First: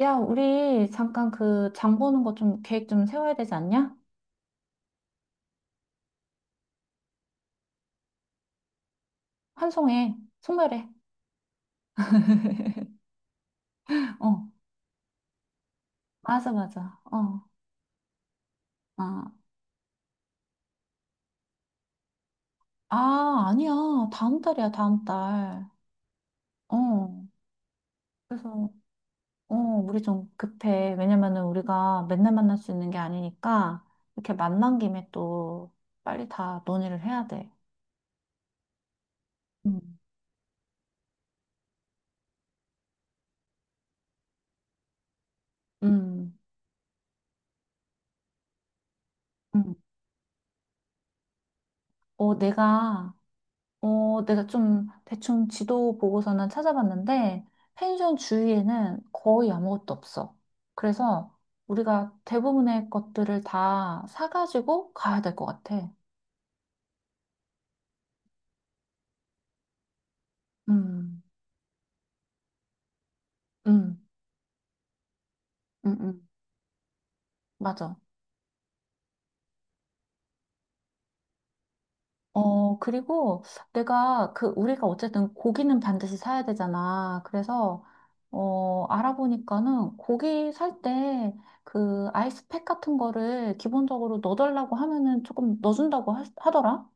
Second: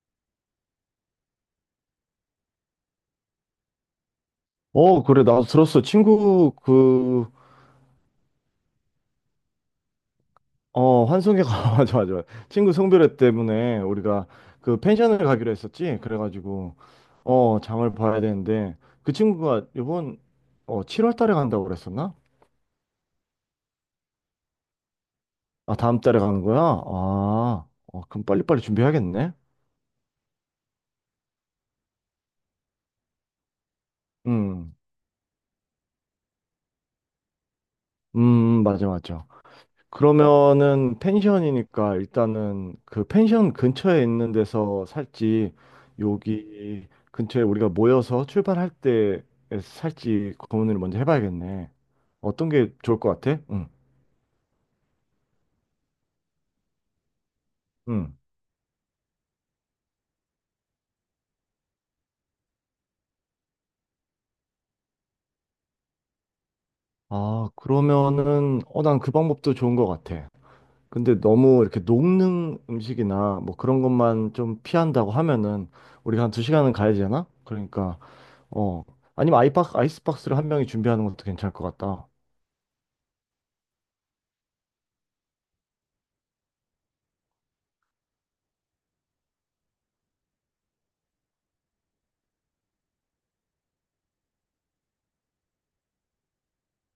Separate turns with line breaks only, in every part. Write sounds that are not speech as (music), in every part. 야, 우리 잠깐 그 장 보는 거 좀 계획 좀 세워야 되지 않냐?
그래, 나도 들었어. 친구,
환송해. 송별해.
환승회가, (laughs) 맞아, 맞아. 친구
(laughs)
성별회 때문에 우리가
어,
그 펜션을 가기로 했었지?
맞아,
그래가지고,
맞아.
장을 봐야 되는데, 그
아,
친구가 이번 7월 달에 간다고 그랬었나?
아, 아니야. 다음 달이야, 다음 달.
아, 다음 달에 가는 거야?
어,
그럼 빨리빨리
그래서,
준비해야겠네?
우리 좀 급해. 왜냐면은 우리가 맨날 만날 수 있는 게 아니니까, 이렇게
음,
만난 김에 또 빨리 다 논의를 해야 돼.
맞아, 맞아.
음,
그러면은 펜션이니까 일단은 그 펜션 근처에 있는 데서 살지
음,
여기 근처에 우리가 모여서 출발할 때
음.
살지 고민을 먼저 해봐야겠네.
어,
어떤 게 좋을
내가
것 같아? 응,
내가 좀 대충 지도 보고서는 찾아봤는데,
응.
펜션 주위에는 거의 아무것도 없어. 그래서 우리가 대부분의 것들을 다 사가지고 가야 될 것 같아.
그러면은 난 그 방법도 좋은 것 같아. 근데
음,
너무 이렇게 녹는 음식이나 뭐 그런
음,
것만 좀 피한다고 하면은
음,
우리가
음,
한 두 시간은 가야 되잖아?
맞아.
그러니까 어 아니면 아이박 아이스박스를 한 명이 준비하는 것도 괜찮을 것 같다.
어, 그리고 내가 우리가 어쨌든 고기는 반드시 사야 되잖아. 그래서, 알아보니까는 고기 살 때 그 아이스팩 같은 거를 기본적으로 넣어달라고 하면은 조금 넣어준다고 하더라.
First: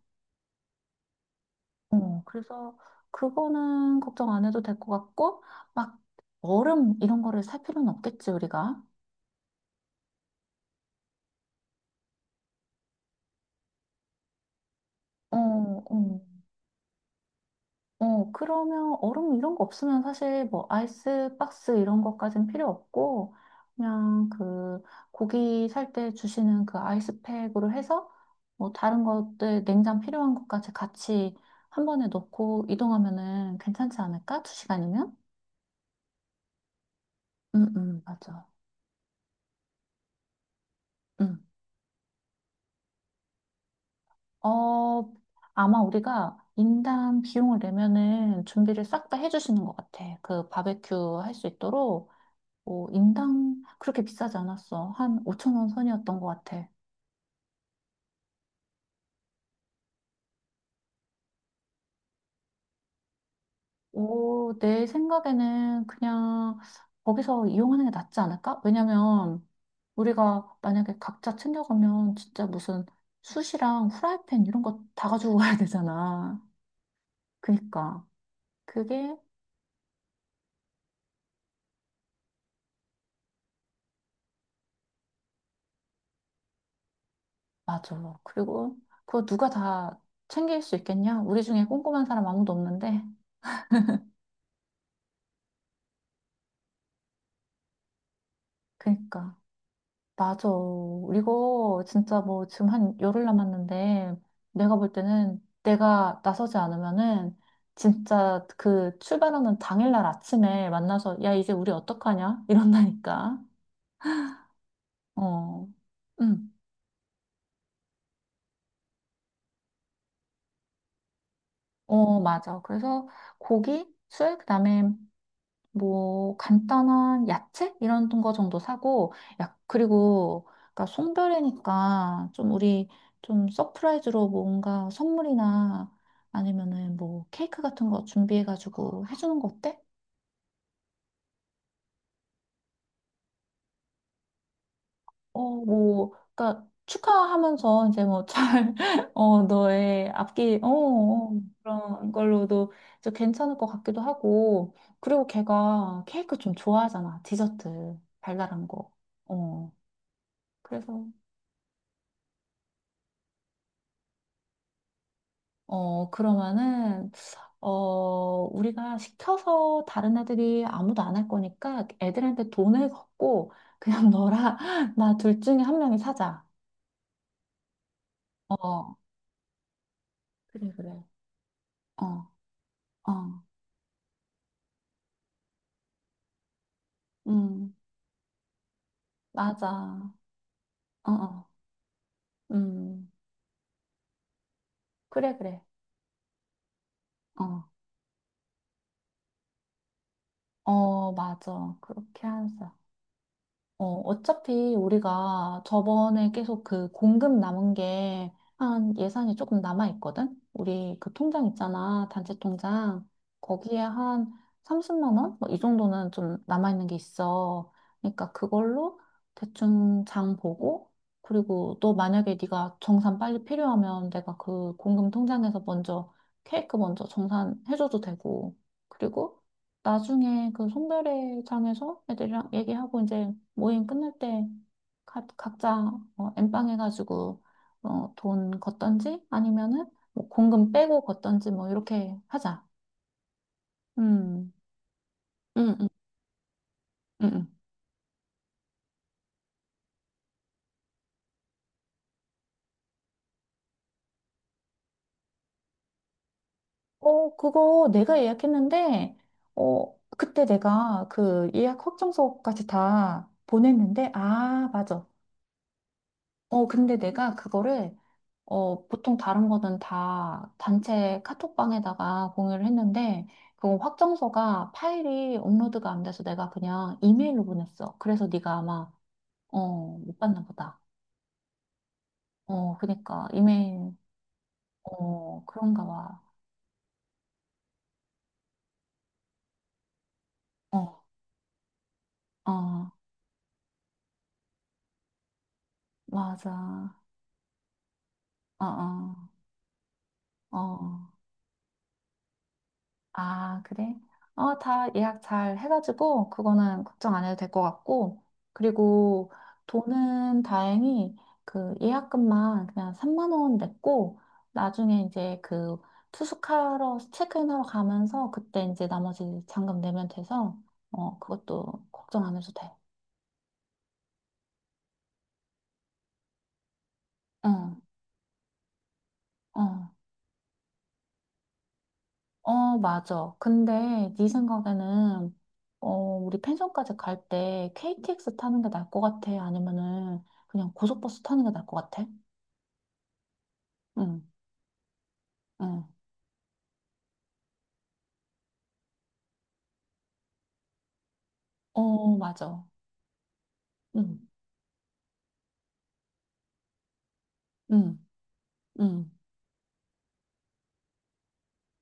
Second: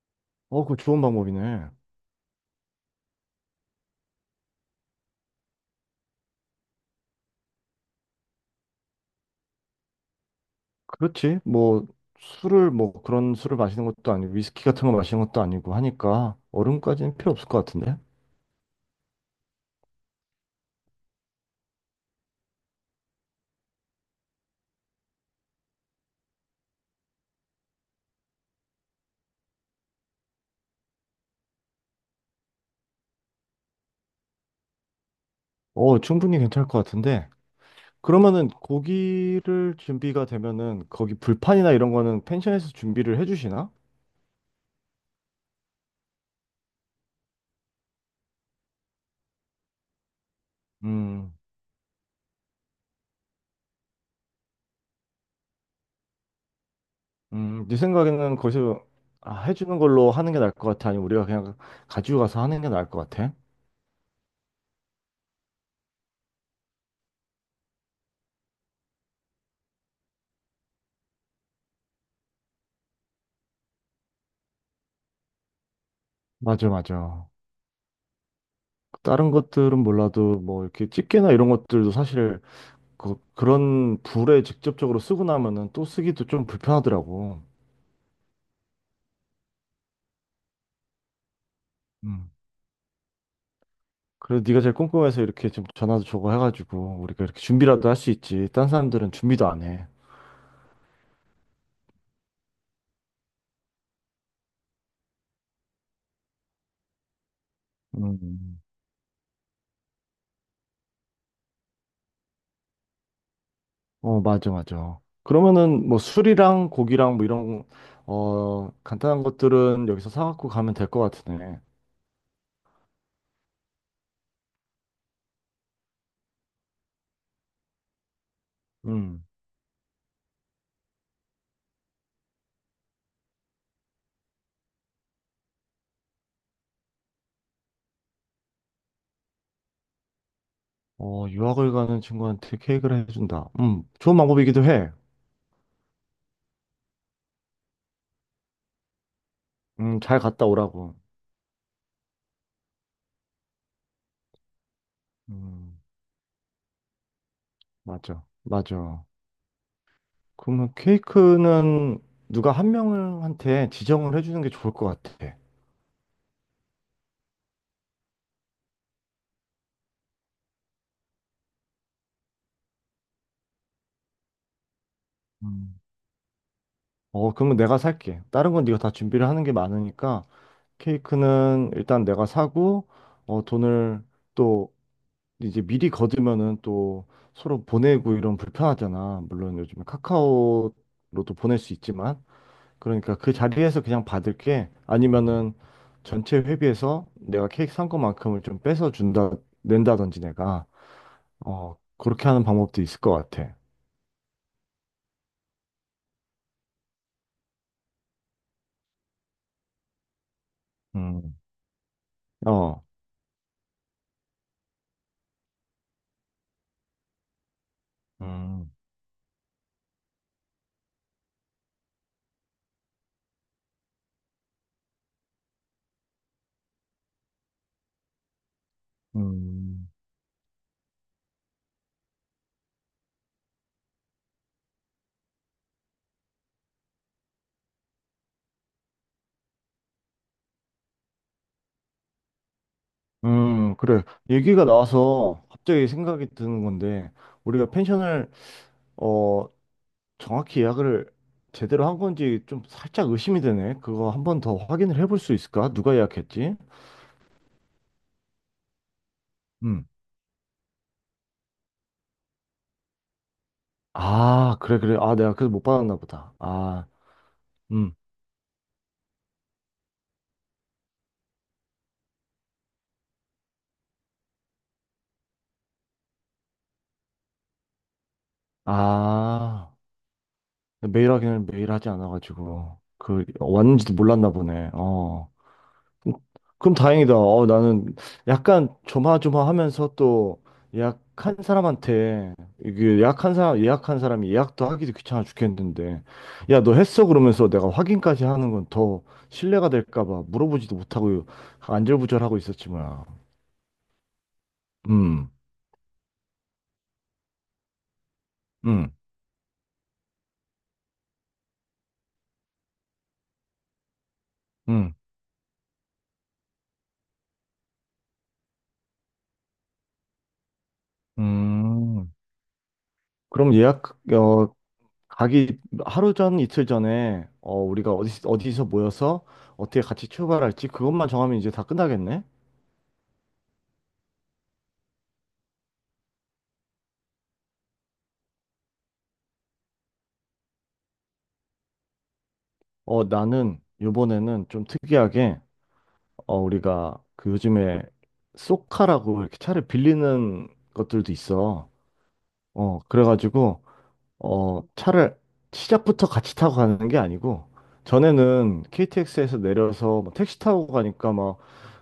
어, 그거 좋은 방법이네.
어, 그래서 그거는 걱정 안 해도 될 것 같고, 막 얼음 이런 거를 살 필요는 없겠지, 우리가.
그렇지. 뭐, 술을, 뭐, 그런 술을 마시는 것도 아니고, 위스키 같은 거 마시는
어,
것도 아니고
어,
하니까, 얼음까지는 필요 없을 것 같은데?
그러면 얼음 이런 거 없으면 사실 뭐 아이스 박스 이런 것까진 필요 없고, 그냥 그 고기 살 때 주시는 그 아이스팩으로 해서 뭐 다른 것들 냉장 필요한 것까지 같이 한 번에 넣고 이동하면은 괜찮지 않을까? 두 시간이면?
어, 충분히 괜찮을 것 같은데?
응, 응, 맞아.
그러면은, 고기를 준비가 되면은, 거기 불판이나 이런 거는 펜션에서 준비를 해주시나?
어, 아마 우리가 인당 비용을 내면은 준비를 싹 다 해주시는 것 같아. 그 바베큐
음,
할 수 있도록, 뭐, 인당 그렇게 비싸지 않았어. 한 5천 원 선이었던 것 같아.
네 생각에는 거기서 아, 해주는 걸로 하는 게 나을 것 같아? 아니면 우리가 그냥 가지고 가서 하는 게 나을 것 같아?
오, 내 생각에는 그냥 거기서 이용하는 게 낫지 않을까? 왜냐면 우리가 만약에 각자 챙겨가면 진짜 무슨 숯이랑 후라이팬 이런 거 다 가지고 (laughs) 가야 되잖아.
맞아, 맞아.
그니까. 그게
다른 것들은 몰라도, 뭐, 이렇게 집게나 이런 것들도 사실, 그런 불에 직접적으로 쓰고 나면은 또 쓰기도 좀 불편하더라고.
맞아. 그리고 그거 누가 다 챙길 수 있겠냐? 우리 중에 꼼꼼한 사람
음.
아무도 없는데.
그래도 네가 제일 꼼꼼해서 이렇게 좀 전화도 주고 해가지고 우리가 이렇게 준비라도 할 수 있지. 딴 사람들은
그니까.
준비도 안 해.
맞아. 이거 진짜 뭐 지금 한 10일 남았는데 내가 볼 때는 내가 나서지 않으면은 진짜
음.
그 출발하는 당일날 아침에 만나서 야, 이제 우리 어떡하냐? 이런다니까.
어, 맞아, 맞아.
어.
그러면은 뭐
응.
술이랑 고기랑 뭐 이런 간단한 것들은 여기서 사갖고 가면 될 것 같으네.
어, 맞아. 그래서 고기, 술, 그다음에 뭐 간단한 야채 이런 거 정도 사고
음.
야 그리고 그러니까 송별회니까 좀 우리 좀 서프라이즈로 뭔가 선물이나 아니면은 뭐 케이크 같은 거 준비해가지고 해주는 거 어때?
어, 유학을 가는 친구한테 케이크를 해준다. 좋은 방법이기도 해.
어뭐 그러니까 축하하면서 이제 뭐잘어 (laughs) 너의
잘 갔다
앞길
오라고.
그런 걸로도 좀 괜찮을 것 같기도 하고 그리고
음,
걔가 케이크 좀 좋아하잖아. 디저트
맞아,
달달한 거.
맞아.
어.
그러면
그래서
케이크는 누가 한 명한테 지정을 해주는 게 좋을 것 같아.
어, 그러면은, 어, 우리가 시켜서 다른 애들이 아무도 안 할 거니까 애들한테 돈을 걷고 그냥 (laughs) 너랑 나 둘 중에
음.
한 명이 사자.
어, 그러면 내가 살게. 다른 건 네가 다
어,
준비를 하는 게 많으니까
그래, 그래.
케이크는 일단
어,
내가 사고
어,
어, 돈을 또 이제 미리 거두면은 또 서로
음,
보내고 이런 불편하잖아. 물론 요즘에
맞아. 어,
카카오로도
어,
보낼 수 있지만
음,
그러니까 그 자리에서 그냥 받을게.
그래,
아니면은
그래.
전체 회비에서
어,
내가 케이크 산 것만큼을 좀 뺏어 준다 낸다든지 내가. 어,
맞아. 그렇게
그렇게 하는
하자.
방법도 있을 것 같아.
어, 어차피 우리가 저번에 계속 그 공급 남은 게 한 예산이 조금 남아 있거든? 우리 그
음,
통장 있잖아, 단체
어,
통장. 거기에 한 30만 원? 뭐 이 정도는 좀 남아 있는 게 있어. 그러니까
음,
그걸로 대충 장 보고 그리고 또 만약에 네가 정산 빨리 필요하면 내가 그 공금 통장에서 먼저 케이크 먼저 정산해줘도 되고. 그리고
음,
나중에 그 송별회장에서 애들이랑 얘기하고 이제 모임 끝날 때 각자 어, 엠빵 해가지고 어, 돈 걷던지 아니면은 뭐 공금 빼고 걷던지 뭐 이렇게 하자.
그래.
음,
얘기가 나와서
음,
갑자기
음,
생각이 드는 건데,
음. 음.
우리가 펜션을, 어, 정확히 예약을 제대로 한 건지 좀 살짝 의심이 되네. 그거 한번 더 확인을 해볼 수 있을까? 누가 예약했지?
어, 그거 내가 예약했는데
음.
어, 그때 내가 그 예약 확정서까지 다 보냈는데
아,
아,
그래, 그래.
맞아.
아, 내가 그래서 못 받았나 보다.
어, 근데 내가
음,
그거를 보통 다른 거는 다 단체 카톡방에다가 공유를 했는데, 그건 확정서가 파일이 업로드가 안 돼서 내가 그냥 이메일로 보냈어. 그래서 네가 아마,
아.
어, 못 봤나 보다.
메일 확인을 매일 하지
어,
않아가지고, 그,
그니까,
왔는지도
이메일,
몰랐나 보네. 어.
어, 그런가
음, 그럼
봐.
그럼 다행이다. 어, 나는 약간 조마조마하면서 또
어,
예약한 사람한테
어,
이게 예약한 사람이 예약도 하기도 귀찮아 죽겠는데 야, 너
맞아.
했어? 그러면서 내가 확인까지 하는
어,
건 더
어,
신뢰가 될까 봐 물어보지도
어.
못하고 안절부절하고 있었지 뭐야.
아, 그래? 어, 다 예약
음.
잘 해가지고, 그거는 걱정 안 해도 될 것 같고,
음.
그리고 돈은 다행히 그 예약금만 그냥 3만 원 냈고,
음.
나중에 이제 그 투숙하러, 체크인하러 가면서, 그때 이제 나머지 잔금 내면 돼서, 어, 그것도
음.
걱정 안 해도 돼.
그럼 예약 가기 하루 전 이틀 전에
응,
우리가 어디서 모여서 어떻게
어.
같이 출발할지 그것만 정하면 이제 다 끝나겠네.
어, 맞아. 근데 네 생각에는 어, 우리 펜션까지 갈 때 KTX 타는 게 나을 것 같아? 아니면은 그냥 고속버스 타는 게 나을 것 같아?
나는
응,
요번에는 좀 특이하게,
응.
어, 우리가 그 요즘에 쏘카라고 이렇게 차를 빌리는 것들도 있어.
어, 맞아.
어, 그래가지고,
응,
차를 시작부터 같이 타고 가는 게 아니고,
응,
전에는
응.
KTX에서 내려서 뭐 택시 타고 가니까 막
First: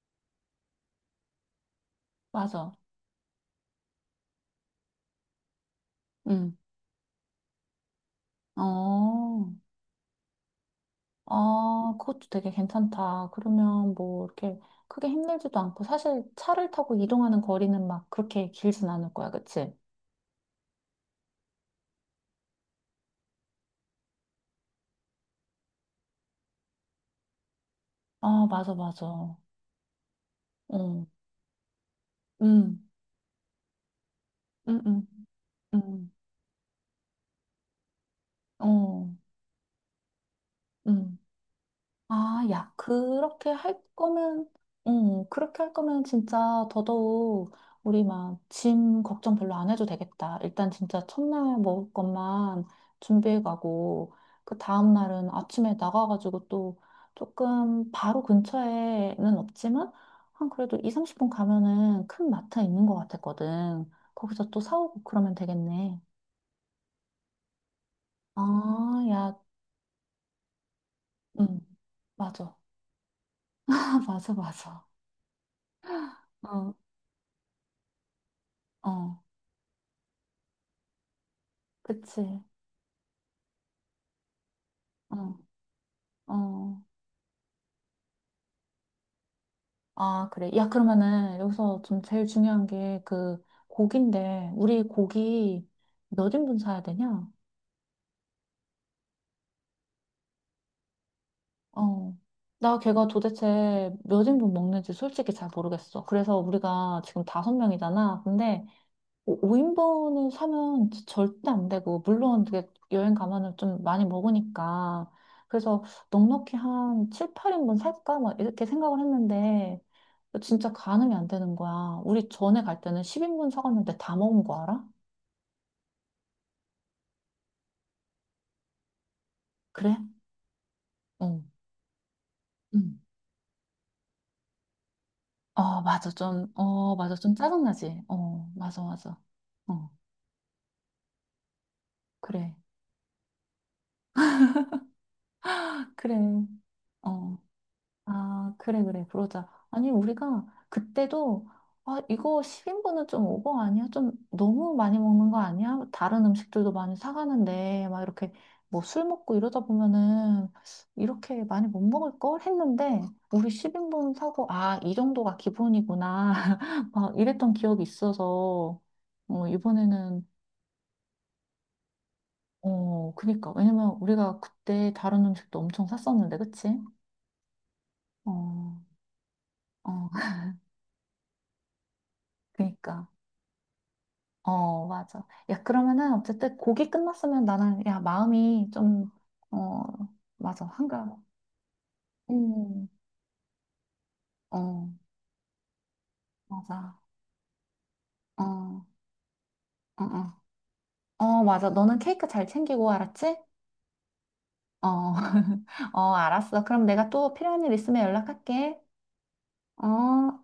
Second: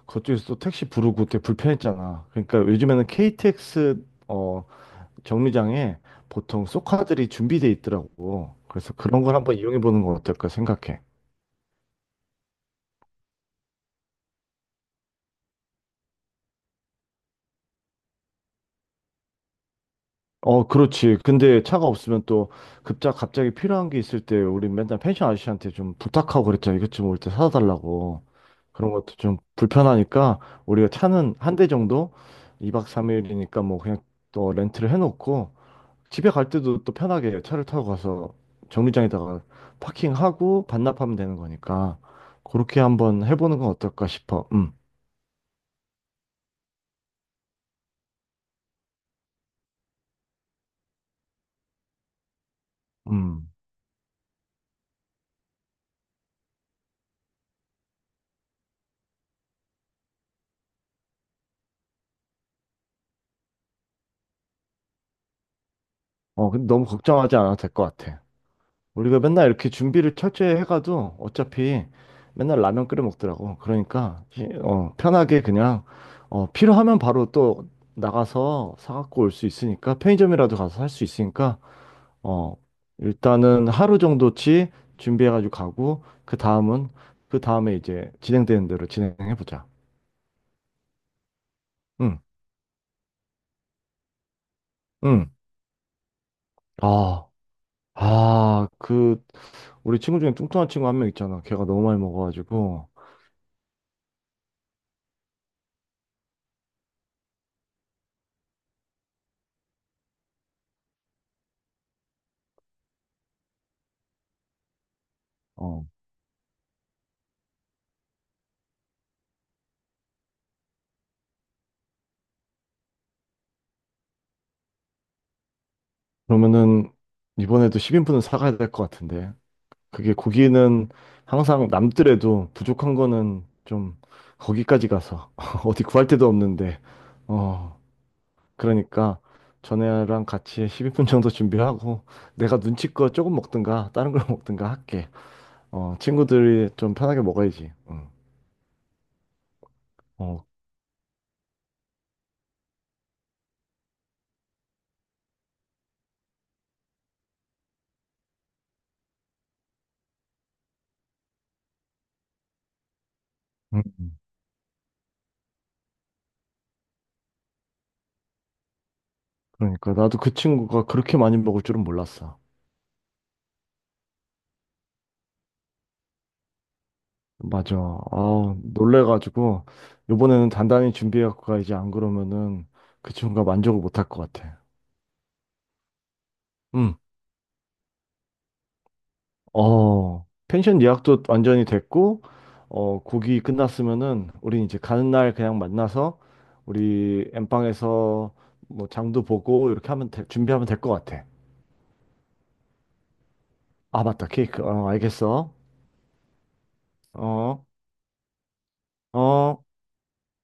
그쪽에서 또 택시 부르고 되게 불편했잖아. 그러니까
맞아.
요즘에는 KTX, 정류장에
응.
보통 쏘카들이 준비돼 있더라고. 그래서 그런 걸
어,
한번 이용해 보는 건 어떨까 생각해.
아, 그것도 되게 괜찮다. 그러면 뭐 이렇게 크게 힘들지도 않고 사실 차를 타고 이동하는 거리는 막 그렇게 길진 않을 거야, 그치?
어, 그렇지. 근데 차가 없으면 또 급작 갑자기 필요한 게 있을 때 우리 맨날 펜션 아저씨한테 좀 부탁하고 그랬잖아. 이것 좀 올 때 사다 달라고.
아, 맞아,
그런
맞아.
것도 좀 불편하니까 우리가 차는 한 대 정도
응,
2박 3일이니까 뭐 그냥 또
응,
렌트를
응,
해놓고
응.
집에 갈 때도 또 편하게 차를 타고 가서
어,
정류장에다가 파킹하고 반납하면
음.
되는 거니까
아, 야,
그렇게 한번
그렇게
해보는 건
할
어떨까
거면,
싶어.
그렇게 할 거면 진짜 더더욱 우리 막 짐 걱정 별로 안 해도 되겠다. 일단 진짜 첫날 먹을 것만 준비해
음.
가고, 그 다음날은 아침에 나가가지고 또 조금 바로 근처에는 없지만, 한 그래도 2, 30분 가면은 큰 마트 있는 것 같았거든. 거기서 또 사오고 그러면 되겠네.
어, 근데 너무 걱정하지 않아도 될 것 같아.
아,
우리가
야,
맨날 이렇게 준비를 철저히 해가도
음,
어차피
맞아.
맨날 라면 끓여 먹더라고.
(laughs) 아,
그러니까
맞아,
시-
맞아.
어, 편하게 그냥 어,
어.
필요하면 바로 또 나가서
어,
사갖고 올 수 있으니까 편의점이라도 가서 살 수 있으니까
그치.
어, 일단은 하루 정도치
어,
준비해가지고 가고 그
어.
다음은 그 다음에 이제 진행되는 대로 진행해보자.
아, 그래. 야, 그러면은 여기서 좀
응,
제일 중요한 게 그 고기인데, 우리
응.
고기 몇 인분 사야 되냐?
아, 아, 우리 친구 중에 뚱뚱한 친구 한 명 있잖아. 걔가 너무 많이
어. 나
먹어가지고.
걔가 도대체 몇 인분 먹는지 솔직히 잘 모르겠어. 그래서 우리가 지금 다섯 명이잖아. 근데 5인분을 사면 절대 안 되고, 물론 그게 여행 가면은 좀 많이 먹으니까. 그래서
어,
넉넉히 한 7, 8인분 살까? 막 이렇게 생각을 했는데, 진짜 가늠이 안 되는 거야. 우리 전에 갈 때는 10인분 사갔는데 다 먹은 거 알아?
그러면은 이번에도 10인분은 사가야 될 것 같은데.
그래?
그게 고기는
어.
항상 남더라도 부족한
응.
거는 좀 거기까지 가서 (laughs)
어,
어디 구할
맞아.
데도
좀,
없는데.
어, 맞아. 좀
어,
짜증나지? 어, 맞아, 맞아.
그러니까
어,
전에랑 같이 10인분 정도 준비하고
그래.
내가 눈치껏 조금 먹든가 다른 걸 (laughs) 먹든가 할게. 어,
(laughs) 그래.
친구들이 좀 편하게
어.
먹어야지. 응.
아, 그래, 그래, 그러자. 아니,
어,
우리가 그때도, 아, 이거 10인분은 좀 오버 아니야? 좀 너무 많이 먹는 거 아니야? 다른 음식들도 많이 사가는데, 막 이렇게 뭐 술 먹고 이러다 보면은 이렇게 많이 못 먹을 걸 했는데, 우리
음.
10인분 사고, 아, 이 정도가 기본이구나. (laughs) 막 이랬던 기억이 있어서, 어,
그러니까 나도
이번에는,
그 친구가 그렇게 많이 먹을 줄은 몰랐어.
어, 그니까. 왜냐면 우리가 그때 다른 음식도 엄청 샀었는데, 그치?
맞아. 아,
어,
놀래가지고
어, (laughs)
요번에는 단단히 준비해갖고 가 이제 안 그러면은
그니까.
그 친구가 만족을 못할 것 같아.
어, 맞아. 야, 그러면은 어쨌든 곡이
음.
끝났으면 나는 야, 마음이 좀 어,
어,
맞아.
펜션
한가.
예약도 완전히 됐고
음.
어, 곡이 끝났으면은 우린 이제
어,
가는 날 그냥 만나서
맞아.
우리 엠빵에서
어, 어,
뭐 장도 보고 이렇게 하면
어.
준비하면 될 것 같아.
어, 맞아. 너는 케이크 잘 챙기고 알았지?
아, 맞다. 케이크.
어.
어, 알겠어.
(laughs) 어, 알았어. 그럼 내가 또 필요한
어.
일 있으면 연락할게.
어.
어.